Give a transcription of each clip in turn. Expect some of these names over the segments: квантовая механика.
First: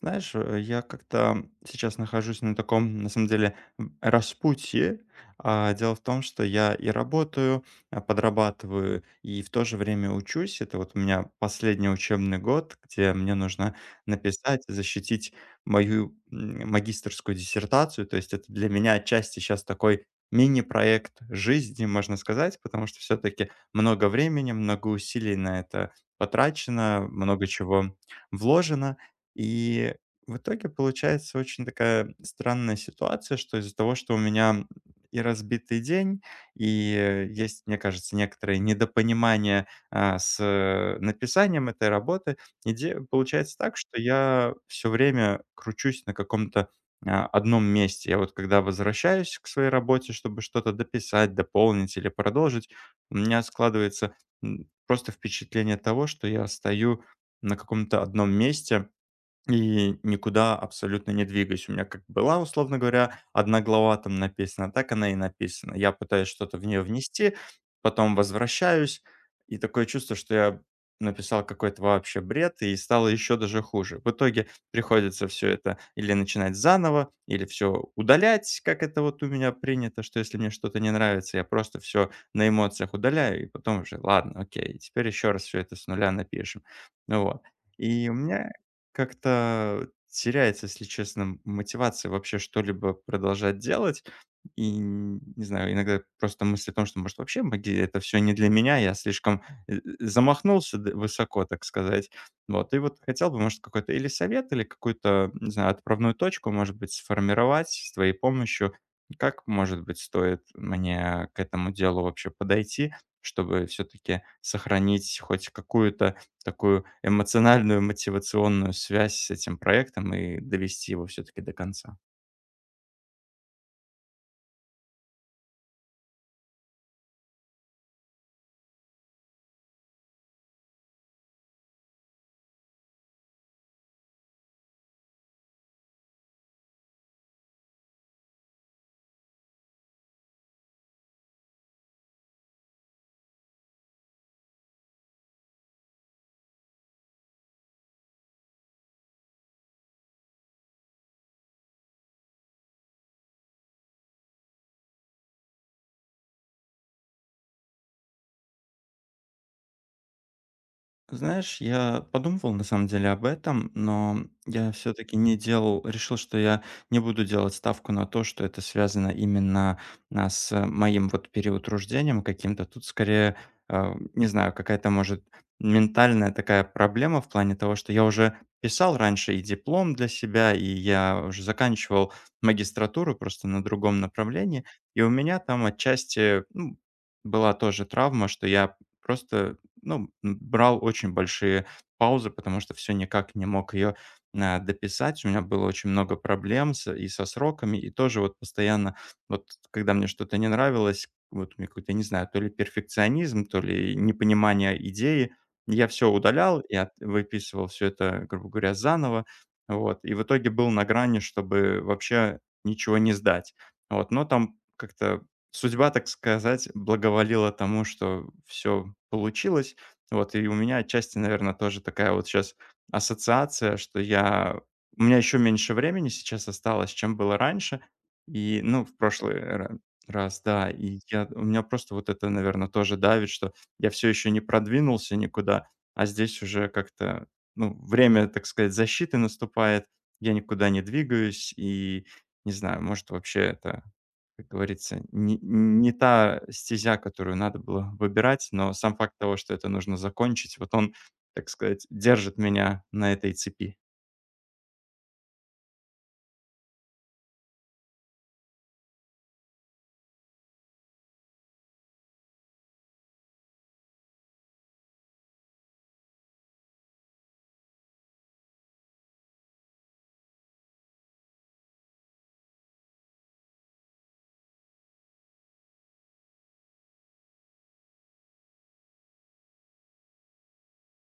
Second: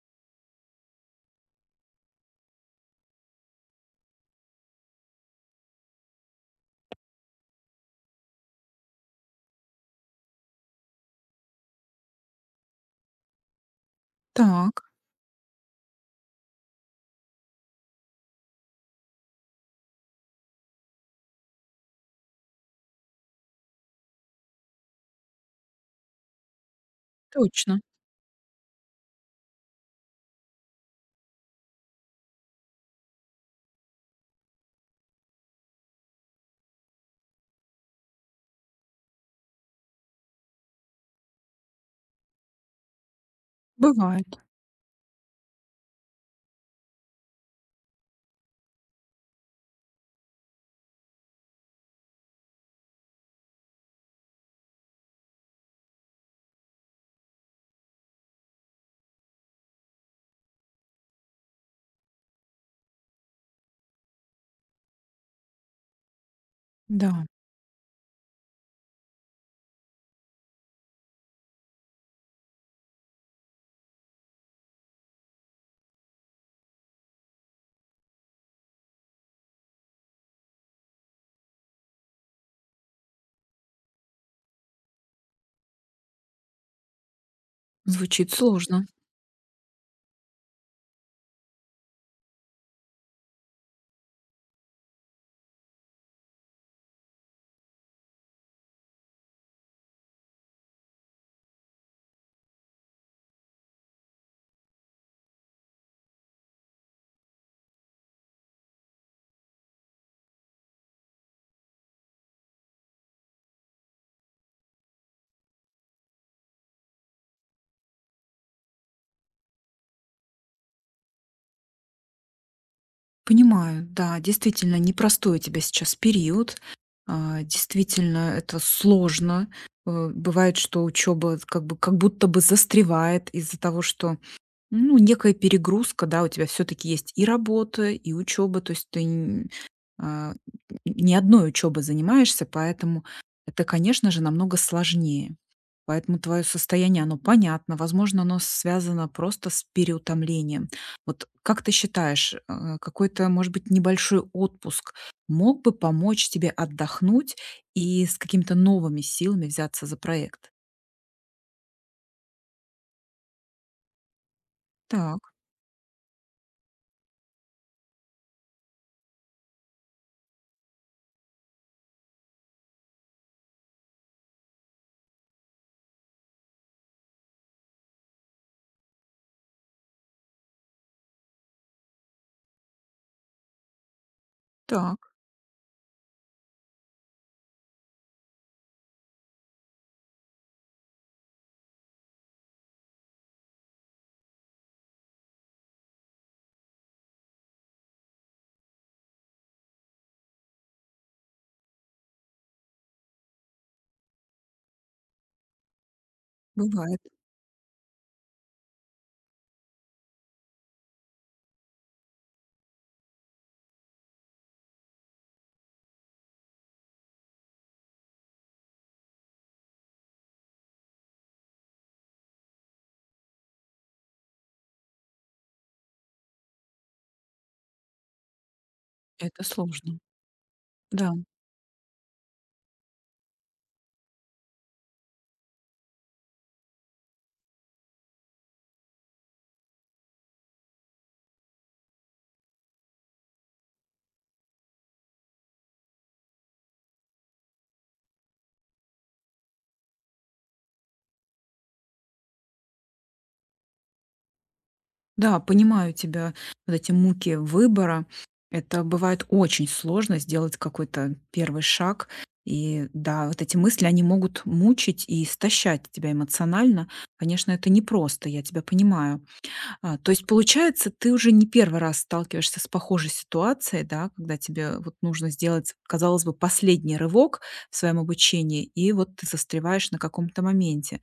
Знаешь, я как-то сейчас нахожусь на таком, на самом деле, распутье. Дело в том, что я и работаю, подрабатываю, и в то же время учусь. Это вот у меня последний учебный год, где мне нужно написать, Так, защитить мою магистерскую диссертацию. То есть это для меня отчасти сейчас такой мини-проект жизни, можно сказать, потому что все-таки много времени, много усилий на это потрачено, много точно. чего вложено. И в итоге получается очень такая странная ситуация, что из-за того, что у меня и разбитый день, и есть, мне кажется, некоторое недопонимание с написанием этой работы, получается так, что Бывает. я все время кручусь на каком-то одном месте. Я вот когда возвращаюсь к своей работе, чтобы что-то дописать, дополнить или продолжить, у меня складывается просто впечатление того, что я стою на каком-то одном месте, и никуда абсолютно не двигаюсь. У меня как была, условно говоря, одна глава там написана, а так она и написана. Я пытаюсь что-то в нее Да, внести, потом возвращаюсь, и такое чувство, что я написал какой-то вообще бред, и стало еще даже хуже. В итоге приходится все это или начинать заново, или все удалять, как это вот у меня принято, что если мне что-то не нравится, я просто все на эмоциях удаляю, и потом уже: "Ладно, окей, теперь еще раз все это с нуля напишем". Ну вот. И у звучит меня сложно. как-то теряется, если честно, мотивация вообще что-либо продолжать делать. И, не знаю, иногда просто мысль о том, что, может, вообще это все не для меня, я слишком, замахнулся д высоко, так сказать. Вот, и вот хотел бы, может, какой-то или совет, или какую-то, не знаю, отправную точку, может быть, сформировать с твоей помощью. Как, может быть, стоит мне к этому делу вообще подойти, чтобы все таки сохранить хоть какую-то такую эмоциональную, мотивационную связь с этим проектом и довести его все-таки до конца. Понимаю, да, действительно, непростой у тебя сейчас период. А, Действительно, это сложно. Э, Бывает, что учеба как бы как будто бы застревает из-за того, что ну, некая перегрузка, да, у тебя все-таки есть и работа, и учеба, то есть а, ни одной учебой занимаешься, поэтому это, конечно же, намного сложнее. Поэтому твое состояние, оно понятно. Возможно, оно связано просто с переутомлением. Вот как ты считаешь, какой-то, может быть, небольшой отпуск мог бы помочь тебе отдохнуть и с какими-то новыми силами взяться за проект? Знаешь, я подумывал на самом деле об этом, но я все-таки Так, не делал, решил, что я не буду делать ставку на то, что это связано именно с моим вот переутруждением каким-то. Тут скорее, не знаю, какая-то может ментальная такая проблема в плане того, что я уже писал раньше и диплом для себя, и я уже заканчивал магистратуру просто на другом направлении, так, и у меня там отчасти ну, была тоже травма, что я просто ну, брал очень большие паузы, потому что все никак не мог ее дописать. У меня было очень много проблем с и со сроками, и тоже вот постоянно, вот когда мне что-то не нравилось, вот у меня какой-то, не знаю, то ли перфекционизм, то ли непонимание идеи, я все удалял и от бывает. выписывал все это, грубо говоря, заново. Вот, и в итоге был на грани, чтобы вообще ничего не сдать. Вот, но там как-то судьба, так сказать, благоволила тому, что все получилось. Вот, и у меня отчасти, наверное, тоже такая вот сейчас ассоциация, что я у меня еще меньше времени сейчас осталось, чем было раньше. И, ну, в прошлый Это ра сложно. раз, да. И Да. я у меня просто вот это, наверное, тоже давит, что я все еще не продвинулся никуда, а здесь уже как-то, ну, время, так сказать, защиты наступает, я никуда не двигаюсь и не знаю, может, вообще это как говорится, не та стезя, которую надо было выбирать, но сам факт того, что это нужно закончить, вот он, так сказать, держит меня на этой цепи. Да, понимаю тебя, вот эти муки выбора. Это бывает очень сложно сделать какой-то первый шаг. И да, вот эти мысли, они могут мучить и истощать тебя эмоционально. Конечно, это непросто, я тебя понимаю. А, то есть, получается, ты уже не первый раз сталкиваешься с похожей ситуацией, да, когда тебе вот нужно сделать, казалось бы, последний рывок в своем обучении, и вот ты застреваешь на каком-то моменте.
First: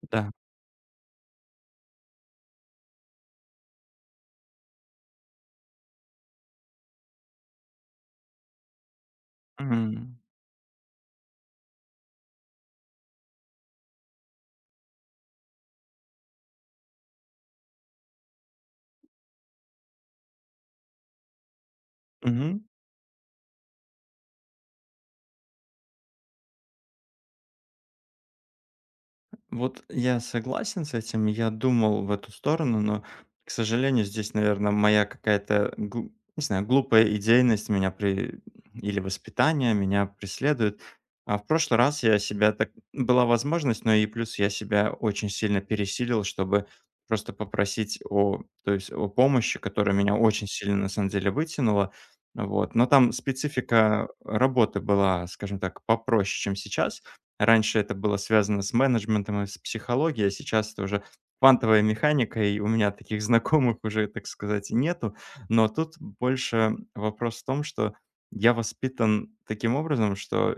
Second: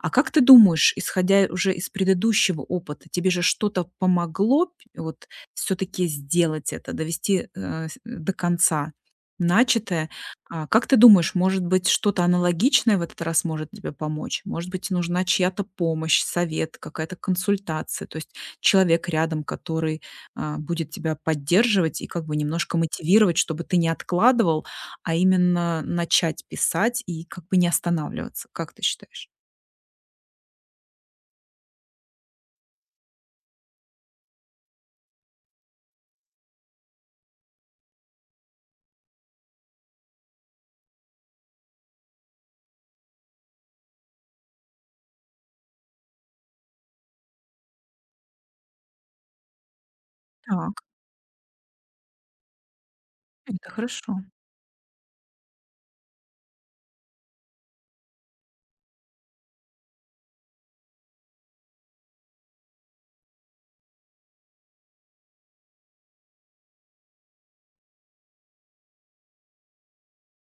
А как Да. ты думаешь, исходя уже из предыдущего опыта, тебе же что-то помогло п вот все таки сделать это, довести, э, с до конца начатое? Мгм. А, как ты думаешь, может быть, что-то аналогичное в этот раз может тебе помочь? Может быть, нужна чья-то помощь, совет, какая-то консультация? То есть человек рядом, который, будет тебя поддерживать и как бы Мгм. немножко мотивировать, чтобы ты не откладывал, а именно начать писать и как бы не останавливаться. Как ты считаешь? Вот я согласен с этим. Я думал в эту сторону, но, к сожалению, здесь, наверное, моя какая-то, не знаю, глупая идейность меня при... или воспитание меня преследует. А в прошлый раз я себя так... Была возможность, но и плюс я себя очень сильно пересилил, чтобы просто попросить то есть о помощи, которая меня очень сильно, Так. на самом деле, вытянула. Вот. Но там Это специфика хорошо. работы была, скажем так, попроще, чем сейчас. Раньше это было связано с менеджментом и с психологией, а сейчас это уже квантовая механика, и у меня таких знакомых уже, так сказать, нету. Но тут больше вопрос в том, что я воспитан таким образом, что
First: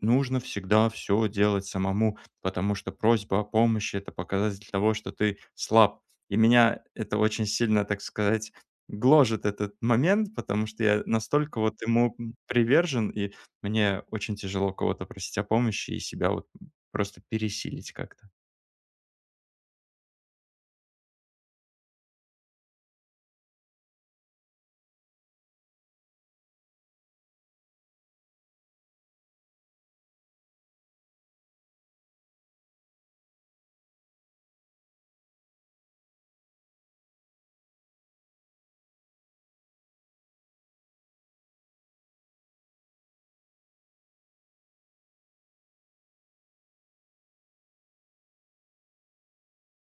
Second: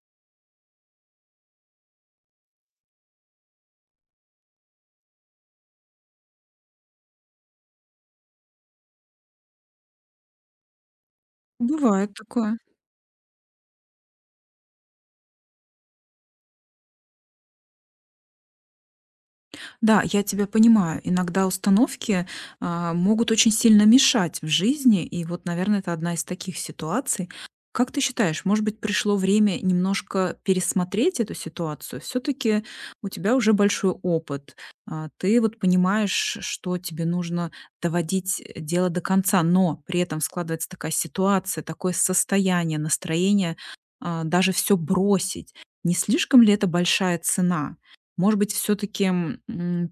нужно всегда все делать самому, потому что просьба о помощи – это показатель того, что ты слаб. И меня это очень сильно, так сказать, гложет этот момент, потому что я настолько вот Бывает ему такое. привержен и мне очень тяжело кого-то просить о помощи и себя вот, просто пересилить как-то. Да, я тебя понимаю. Иногда установки, могут очень сильно мешать в жизни, и вот, наверное, это одна из таких ситуаций. Как ты считаешь, может быть, пришло время немножко пересмотреть эту ситуацию? Все таки у тебя уже большой опыт. А, ты вот понимаешь, что тебе нужно доводить дело до конца, но при этом складывается такая ситуация, такое состояние, настроение, даже все бросить. Не слишком ли это большая цена? Может быть, все таки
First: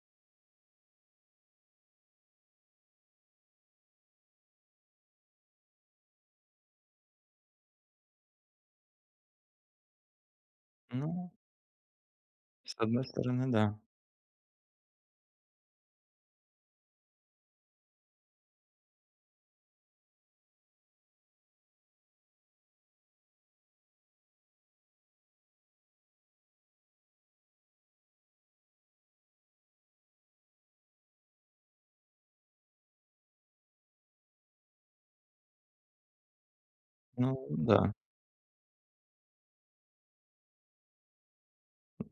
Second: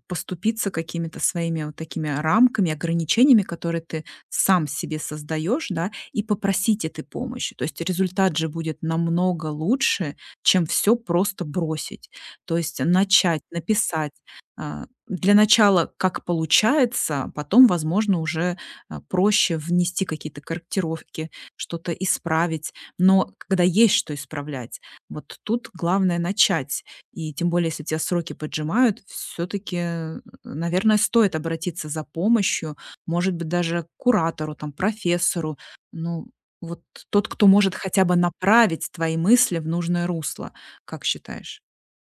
поступиться какими-то своими вот такими рамками, ограничениями, которые ты сам себе создаешь, да, и попросить этой помощи. То есть результат же будет намного лучше, чем все Ну, просто бросить. То с есть одной начать, стороны, да. написать. А, для начала, как получается, а потом, возможно, уже, проще внести какие-то корректировки, что-то исправить. Но когда есть что исправлять, вот тут главное начать. И тем более, если тебя сроки поджимают, все-таки, наверное, стоит обратиться за помощью, может быть, даже к куратору, там, профессору. Ну, вот тот, Ну кто может да. хотя бы направить твои мысли в нужное русло, как считаешь?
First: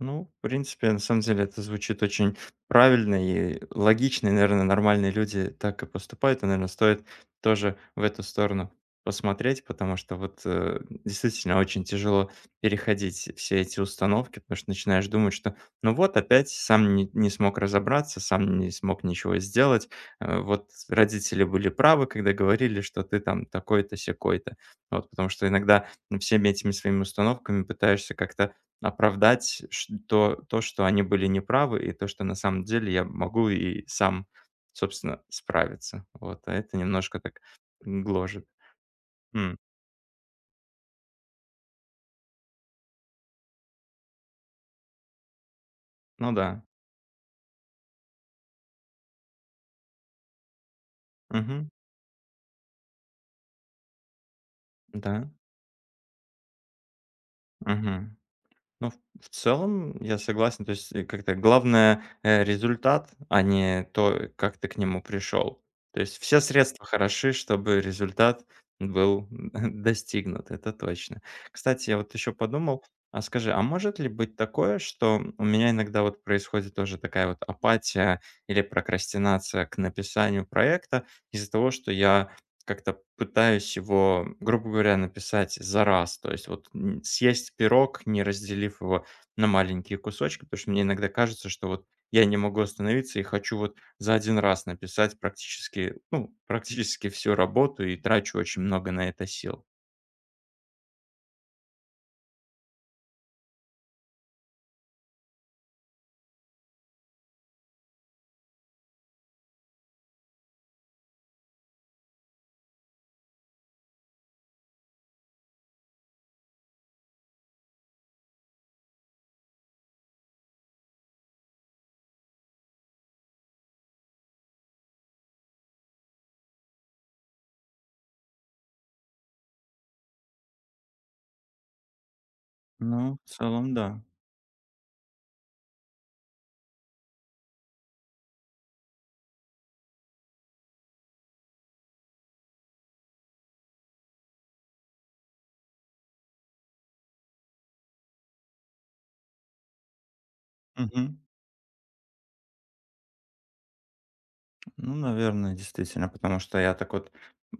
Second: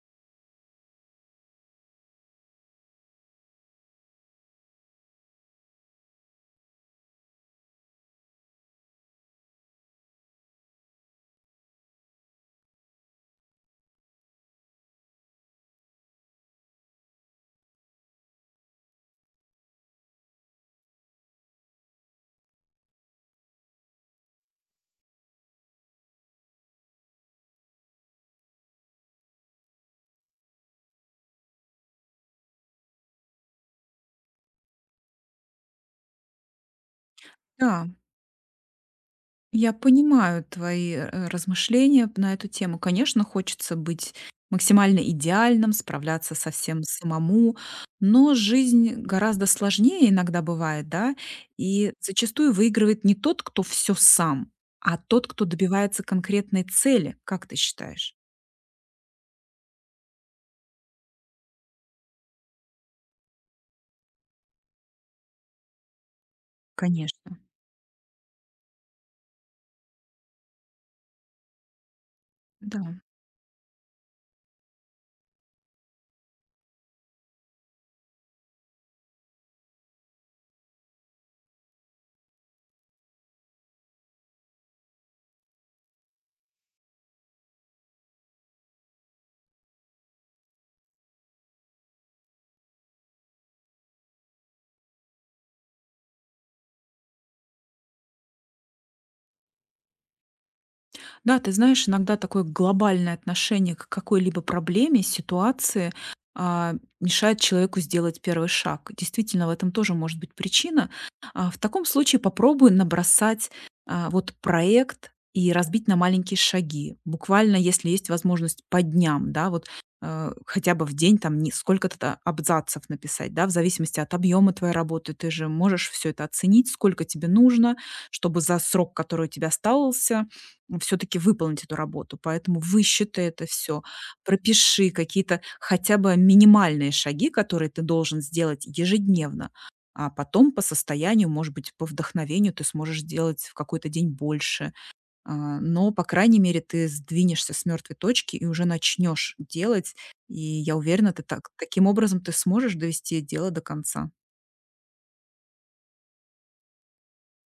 Ну, в принципе, на самом деле это звучит очень правильно и логично, и, наверное, нормальные люди так и поступают, и, наверное, стоит тоже в эту сторону посмотреть, потому что вот действительно очень тяжело переходить все эти установки, потому что начинаешь думать, что ну вот опять сам не смог разобраться, сам не смог ничего сделать, вот родители были правы, когда говорили, что ты там такой-то, сякой-то, вот, потому что иногда всеми этими своими установками пытаешься как-то оправдать то что они были неправы, и то, что на самом деле я могу и сам, собственно, справиться. Вот, а это немножко так Да. гложет. М, Я понимаю твои размышления на эту тему. Конечно, хочется быть максимально идеальным, ну справляться со да. всем самому, но жизнь гораздо сложнее иногда бывает, да, Мгм. и зачастую выигрывает не тот, кто все сам, а тот, Да. кто добивается конкретной цели, как ты считаешь? Мгм. Ну, в целом, я согласен. То есть, как-то главное, результат, а не то, как ты к нему пришел. То есть все средства Конечно, хороши, чтобы результат был достигнут, это точно. Кстати, я вот еще подумал, да. а скажи, а может ли быть такое, что у меня иногда вот происходит тоже такая вот апатия или прокрастинация к написанию проекта из-за того, что я как-то пытаюсь его, грубо говоря, написать за раз. То есть вот съесть пирог, не разделив его на маленькие кусочки, потому что мне иногда кажется, что вот я не могу остановиться и хочу вот за один раз написать практически, ну, практически всю работу и трачу очень много на это сил. Да, ты знаешь, иногда такое глобальное отношение к какой-либо проблеме, ситуации а, мешает человеку сделать первый шаг. Действительно, в этом тоже может быть причина. В таком случае попробуй набросать вот проект и разбить на маленькие шаги. Буквально, если есть возможность по дням, да, вот хотя бы в день там сколько-то абзацев написать, да, в зависимости от объема твоей работы, ты же можешь все это оценить, сколько тебе нужно, чтобы за срок, который у тебя остался, все таки выполнить эту работу. Поэтому Ну, высчитай в это целом, все, да. пропиши какие-то хотя бы минимальные шаги, которые ты должен сделать ежедневно, а потом по состоянию, может быть, по вдохновению ты сможешь делать в какой-то день больше. А, но, по крайней мере, ты сдвинешься с мертвой точки и уже начнешь делать. И я уверена, Мгм. ты так таким образом ты сможешь довести дело до конца. Ну, наверное, действительно, потому что я так вот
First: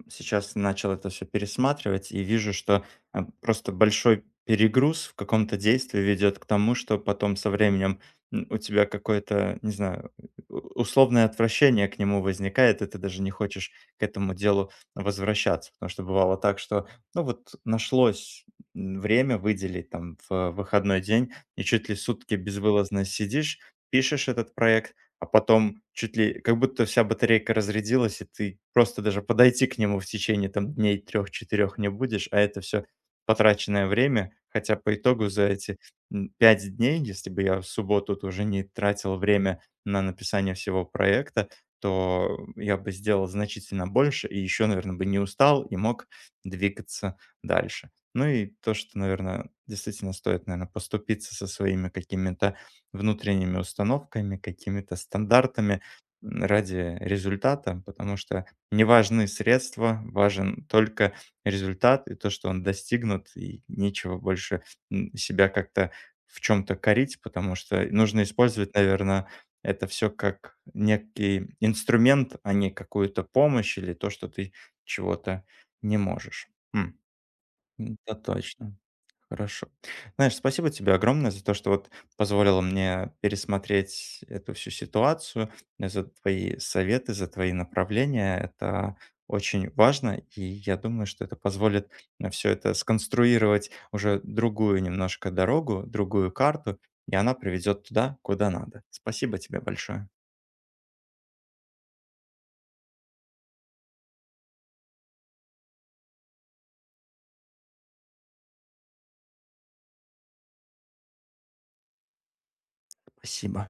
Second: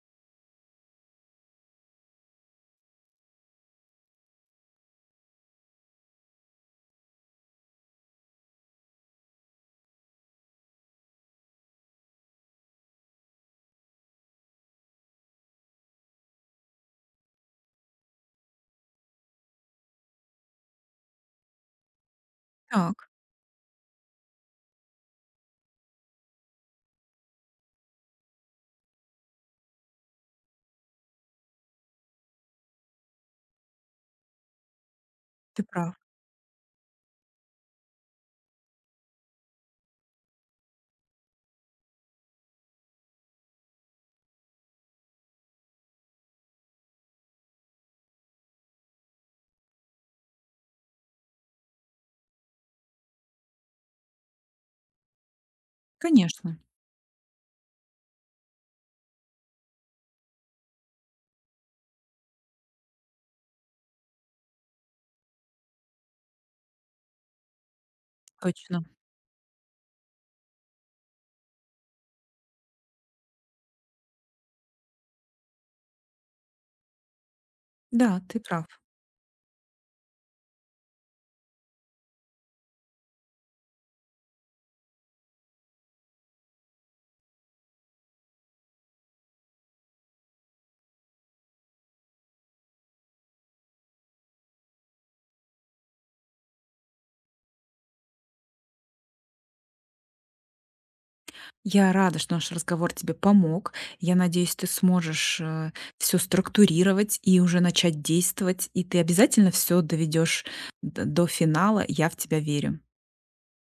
сейчас начал это все пересматривать и вижу, что просто большой перегруз в каком-то действии ведет к тому, что потом со временем у тебя какое-то, не знаю, у- условное отвращение к нему возникает, и ты даже не хочешь к этому делу возвращаться. Потому что бывало так, что, ну вот, нашлось время выделить там в выходной день, и чуть ли сутки Так, безвылазно сидишь, пишешь этот проект, а потом чуть ли как будто вся батарейка разрядилась, и ты просто даже подойти к нему в течение там дней трех-четырех не будешь, а это все потраченное время. Хотя по итогу за ты эти, прав. 5 дней, если бы я в субботу тоже не тратил время на написание всего проекта, то я бы сделал значительно больше и еще, наверное бы не устал и мог двигаться дальше. Ну и то, что, наверное действительно стоит, наверное поступиться со своими какими-то внутренними установками, какими-то стандартами Конечно, ради результата, потому что не важны средства, важен только результат и то, что он достигнут, и нечего больше себя как-то в чем-то корить, потому что нужно использовать, точно. наверное, это все как некий инструмент, а не какую-то помощь или то, что ты чего-то не можешь. М. Это Да, ты прав. точно. Хорошо. Знаешь, спасибо тебе огромное за то, что вот позволило мне пересмотреть эту всю ситуацию, за твои советы, за твои направления. Это очень важно, и я думаю, что это позволит на все это сконструировать уже другую немножко дорогу, другую карту, и она приведет туда, куда надо. Спасибо тебе большое. Я рада, что наш разговор тебе помог. Я надеюсь, ты сможешь все структурировать и уже начать действовать. И ты обязательно все доведешь до финала. Я в тебя верю. Спасибо.